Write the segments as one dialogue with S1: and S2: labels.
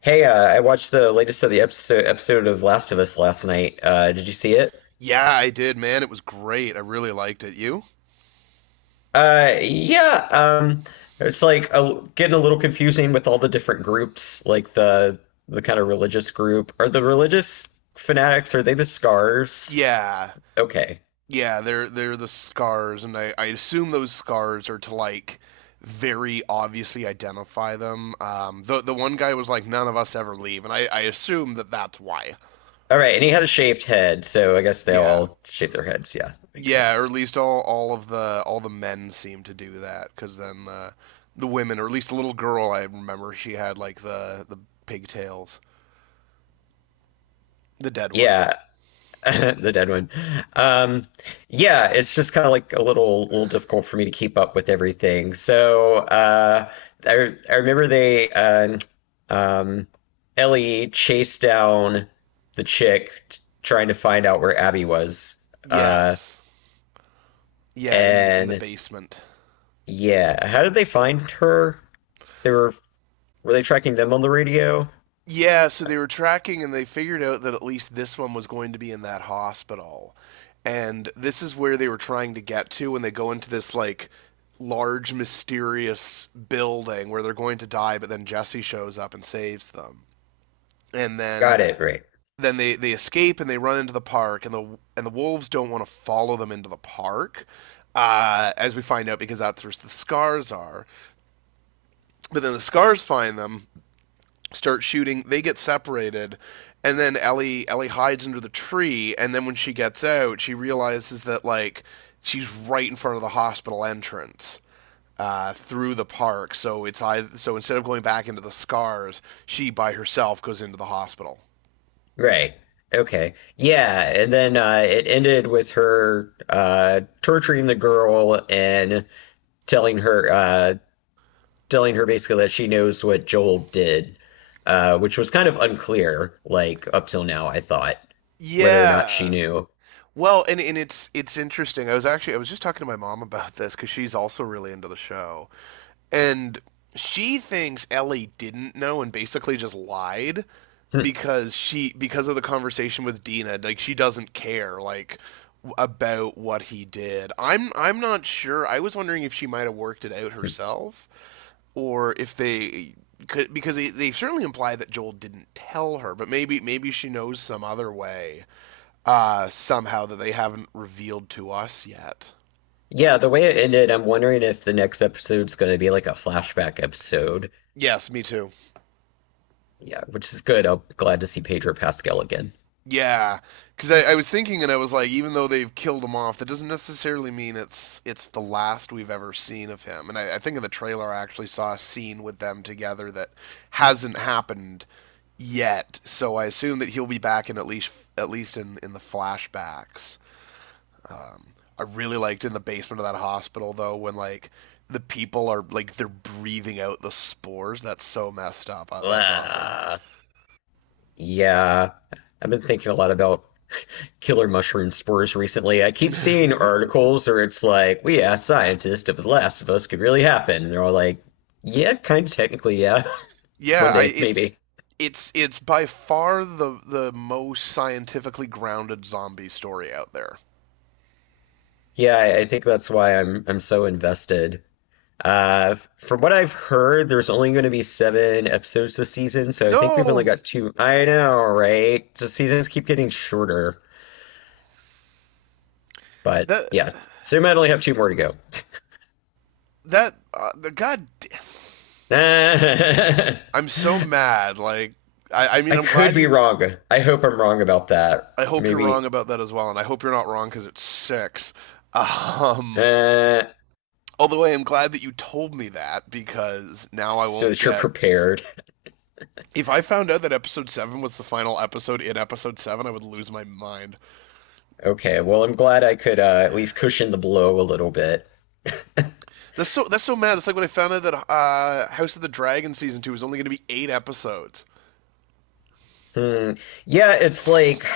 S1: Hey, I watched the latest of the episode of Last of Us last night. Did you see it?
S2: Yeah, I did, man. It was great. I really liked it. You?
S1: Yeah. It's like getting a little confusing with all the different groups, like the kind of religious group. Are the religious fanatics, are they the scars?
S2: Yeah.
S1: Okay.
S2: Yeah, they're the scars and I assume those scars are to like very obviously identify them. The one guy was like none of us ever leave and I assume that that's why.
S1: All right, and he had a shaved head, so I guess they
S2: Yeah.
S1: all shave their heads. Yeah, that makes
S2: Yeah, or at
S1: sense.
S2: least all of the all the men seem to do that cuz then the women or at least the little girl I remember she had like the pigtails, the dead one.
S1: Yeah, the dead one. Um, yeah, it's just kind of like a little difficult for me to keep up with everything. So I remember they um, Ellie chased down the chick trying to find out where Abby was. Uh,
S2: Yes. Yeah, in the
S1: and
S2: basement.
S1: yeah, how did they find her? They were they tracking them on the radio?
S2: Yeah, so they were tracking and they figured out that at least this one was going to be in that hospital. And this is where they were trying to get to when they go into this like large mysterious building where they're going to die but then Jesse shows up and saves them. And then
S1: Got it, right.
S2: then they escape and they run into the park and the wolves don't want to follow them into the park. As we find out, because that's where the scars are. But then the scars find them, start shooting. They get separated, and then Ellie hides under the tree. And then when she gets out, she realizes that like she's right in front of the hospital entrance through the park. So it's either, so instead of going back into the scars, she by herself goes into the hospital.
S1: Right. Okay. Yeah, and then it ended with her torturing the girl and telling her uh, telling her basically that she knows what Joel did, which was kind of unclear, like up till now, I thought, whether or not she
S2: Yeah.
S1: knew.
S2: Well, and it's interesting. I was just talking to my mom about this because she's also really into the show, and she thinks Ellie didn't know and basically just lied
S1: Hmm.
S2: because she because of the conversation with Dina, like she doesn't care like about what he did. I'm not sure. I was wondering if she might have worked it out herself or if they could because they certainly imply that Joel didn't tell her, but maybe she knows some other way somehow that they haven't revealed to us yet.
S1: Yeah, the way it ended, I'm wondering if the next episode's going to be like a flashback episode.
S2: Yes, me too.
S1: Yeah, which is good. I'm glad to see Pedro Pascal again.
S2: Yeah, because I was thinking, and I was like, even though they've killed him off, that doesn't necessarily mean it's the last we've ever seen of him. And I think in the trailer, I actually saw a scene with them together that hasn't happened yet. So I assume that he'll be back in at least in the flashbacks. Um, I really liked in the basement of that hospital though when like the people are like they're breathing out the spores. That's so messed up. That's awesome.
S1: Blah. Yeah, I've been thinking a lot about killer mushroom spores recently. I keep seeing articles where it's like, we asked scientists if The Last of Us could really happen. And they're all like, yeah, kind of technically, yeah.
S2: yeah,
S1: One
S2: I,
S1: day,
S2: it's
S1: maybe.
S2: it's by far the most scientifically grounded zombie story out there.
S1: Yeah, I think that's why I'm so invested. From what I've heard, there's only going to be seven episodes this season, so I think we've only
S2: No,
S1: got two. I know, right? The seasons keep getting shorter, but
S2: that
S1: yeah, so we might only have two more to go.
S2: that the god,
S1: I
S2: I'm so mad. Like, I mean,
S1: I
S2: I'm
S1: could
S2: glad
S1: be
S2: you.
S1: wrong. I hope I'm wrong about that.
S2: I hope you're wrong
S1: Maybe.
S2: about that as well, and I hope you're not wrong because it's six. Um,
S1: Uh,
S2: although I am glad that you told me that because now I
S1: so
S2: won't
S1: that you're
S2: get.
S1: prepared.
S2: If I found out that episode seven was the final episode in episode seven, I would lose my mind.
S1: Okay, well, I'm glad I could at least cushion the blow a little bit.
S2: That's so mad. That's like when I found out that House of the Dragon season two is only going to be eight episodes.
S1: Hmm. Yeah, it's like,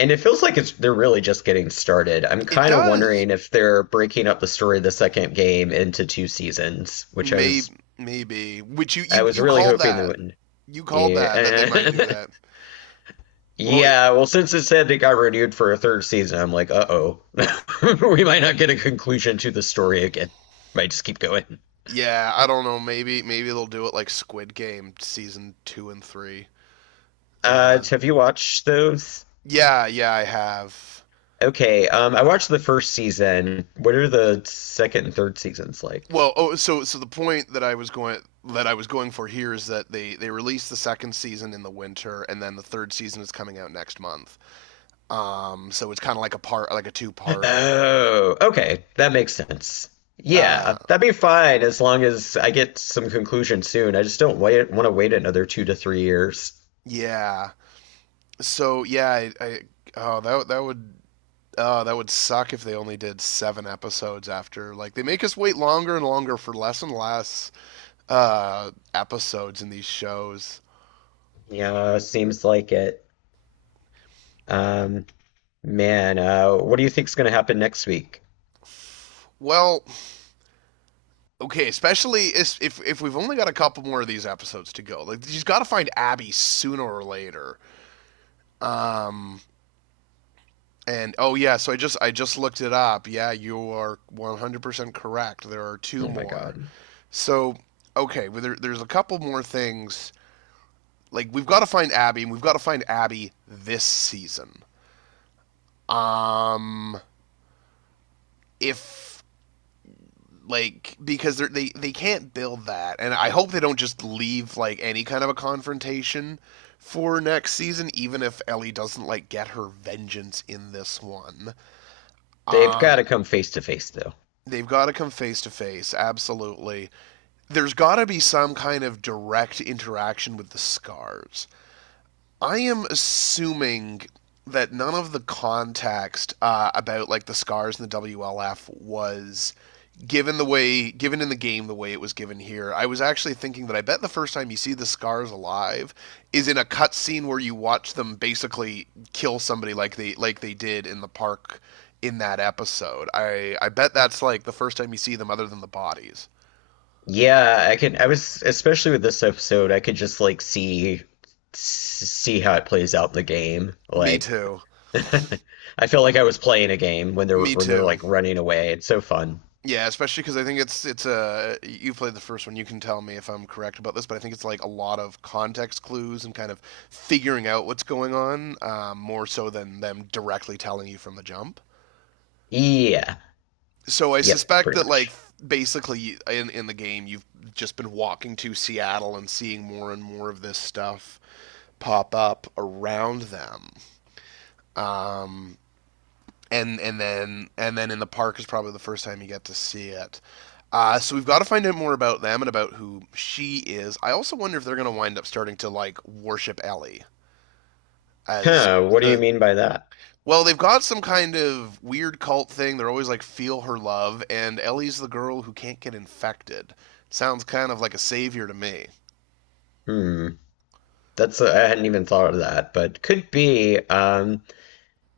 S1: and it feels like it's they're really just getting started. I'm
S2: It
S1: kind of
S2: does.
S1: wondering if they're breaking up the story of the second game into two seasons, which
S2: Maybe maybe which you
S1: I
S2: you
S1: was
S2: you
S1: really
S2: called
S1: hoping they
S2: that.
S1: wouldn't.
S2: You called that that they might do
S1: Yeah.
S2: that. Well, it-
S1: Yeah, well, since it said it got renewed for a third season, I'm like, uh-oh. We might not get a conclusion to the story again. Might just keep going.
S2: yeah, I don't know. Maybe they'll do it like Squid Game season two and three. Uh,
S1: Have you watched those?
S2: yeah, I have.
S1: Okay, I watched the first season. What are the second and third seasons like?
S2: Well, oh, so so the point that I was going for here is that they released the second season in the winter, and then the third season is coming out next month. So it's kind of like a part, like a two-parter.
S1: Oh, okay, that makes sense.
S2: Uh,
S1: Yeah, that'd be fine as long as I get some conclusion soon. I just don't wait, want to wait another two to three years.
S2: yeah. So yeah, I oh that would oh that would suck if they only did seven episodes after. Like they make us wait longer and longer for less and less episodes in these shows.
S1: Yeah, seems like it. Um, Man, what do you think's going to happen next week?
S2: Well, okay, especially if we've only got a couple more of these episodes to go. Like you've got to find Abby sooner or later. And oh yeah, so I just looked it up. Yeah, you are 100% correct. There are two
S1: Oh my
S2: more.
S1: God.
S2: So okay, well, there's a couple more things. Like we've got to find Abby, and we've got to find Abby this season. Um, if like because they can't build that, and I hope they don't just leave like any kind of a confrontation for next season, even if Ellie doesn't like get her vengeance in this one.
S1: They've got
S2: Um,
S1: to come face to face though.
S2: they've got to come face to face, absolutely. There's got to be some kind of direct interaction with the scars. I am assuming that none of the context about like the scars and the WLF was given the way given in the game the way it was given here. I was actually thinking that I bet the first time you see the scars alive is in a cutscene where you watch them basically kill somebody like they did in the park in that episode. I bet that's like the first time you see them other than the bodies.
S1: Yeah, I was especially with this episode, I could just like see how it plays out in the game.
S2: Me
S1: Like
S2: too.
S1: I feel like I was playing a game
S2: Me
S1: when they're
S2: too.
S1: like running away. It's so fun.
S2: Yeah, especially because I think it's a you played the first one. You can tell me if I'm correct about this, but I think it's like a lot of context clues and kind of figuring out what's going on, more so than them directly telling you from the jump.
S1: Yeah.
S2: So I
S1: Yep,
S2: suspect
S1: pretty
S2: that like
S1: much.
S2: basically in the game you've just been walking to Seattle and seeing more and more of this stuff pop up around them. Um, and then in the park is probably the first time you get to see it. So we've got to find out more about them and about who she is. I also wonder if they're going to wind up starting to like worship Ellie as
S1: Huh, what do you
S2: the
S1: mean by that?
S2: well, they've got some kind of weird cult thing. They're always like feel her love, and Ellie's the girl who can't get infected. Sounds kind of like a savior to me.
S1: Hmm. That's I hadn't even thought of that, but could be.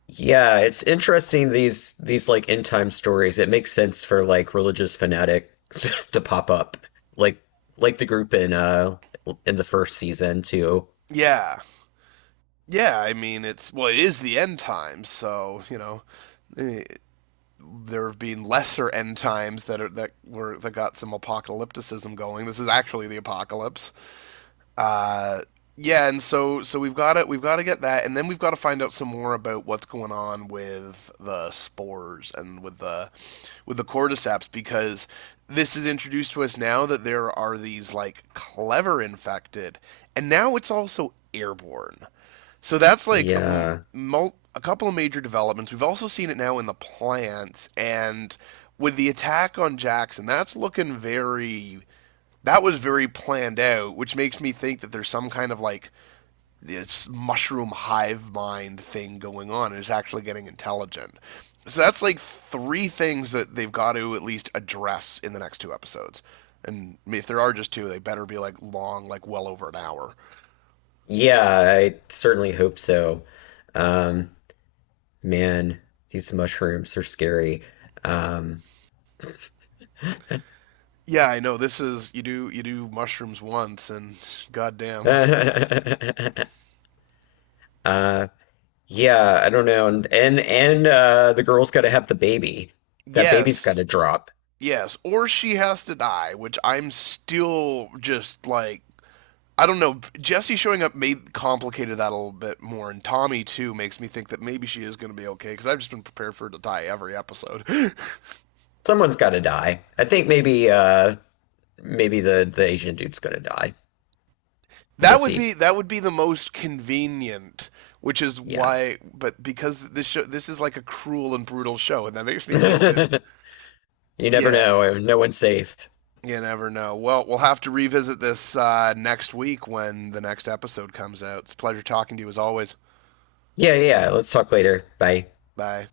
S1: Yeah, it's interesting these like end time stories. It makes sense for like religious fanatics to pop up. Like like the group in the first season too.
S2: Yeah. Yeah, I mean it's well it is the end times, so, you know, eh, there have been lesser end times that are that got some apocalypticism going. This is actually the apocalypse. Uh, yeah, and so we've got to get that, and then we've got to find out some more about what's going on with the spores and with the cordyceps because this is introduced to us now that there are these like clever infected, and now it's also airborne. So that's like
S1: Yeah.
S2: a couple of major developments. We've also seen it now in the plants and with the attack on Jackson. That's looking very that was very planned out, which makes me think that there's some kind of like this mushroom hive mind thing going on and it's actually getting intelligent. So that's like three things that they've got to at least address in the next two episodes. And if there are just two, they better be like long, like well over an hour.
S1: Yeah, I certainly hope so. Um man, these mushrooms are scary. Um
S2: Yeah, I know this is you do mushrooms once and goddamn.
S1: uh yeah, I don't know. And the girl's gotta have the baby. That baby's
S2: Yes.
S1: gotta drop.
S2: Yes, or she has to die, which I'm still just like I don't know. Jesse showing up made complicated that a little bit more, and Tommy too makes me think that maybe she is going to be okay because I've just been prepared for her to die every episode.
S1: Someone's gotta die. I think maybe the Asian dude's gonna die.
S2: that would be
S1: Jesse,
S2: the most convenient, which is
S1: yeah.
S2: why. But because this show this is like a cruel and brutal show, and that makes me think that
S1: You never
S2: yeah,
S1: know. No one's safe.
S2: you never know. Well, we'll have to revisit this next week when the next episode comes out. It's a pleasure talking to you as always.
S1: Yeah, yeah, yeah. Let's talk later. Bye.
S2: Bye.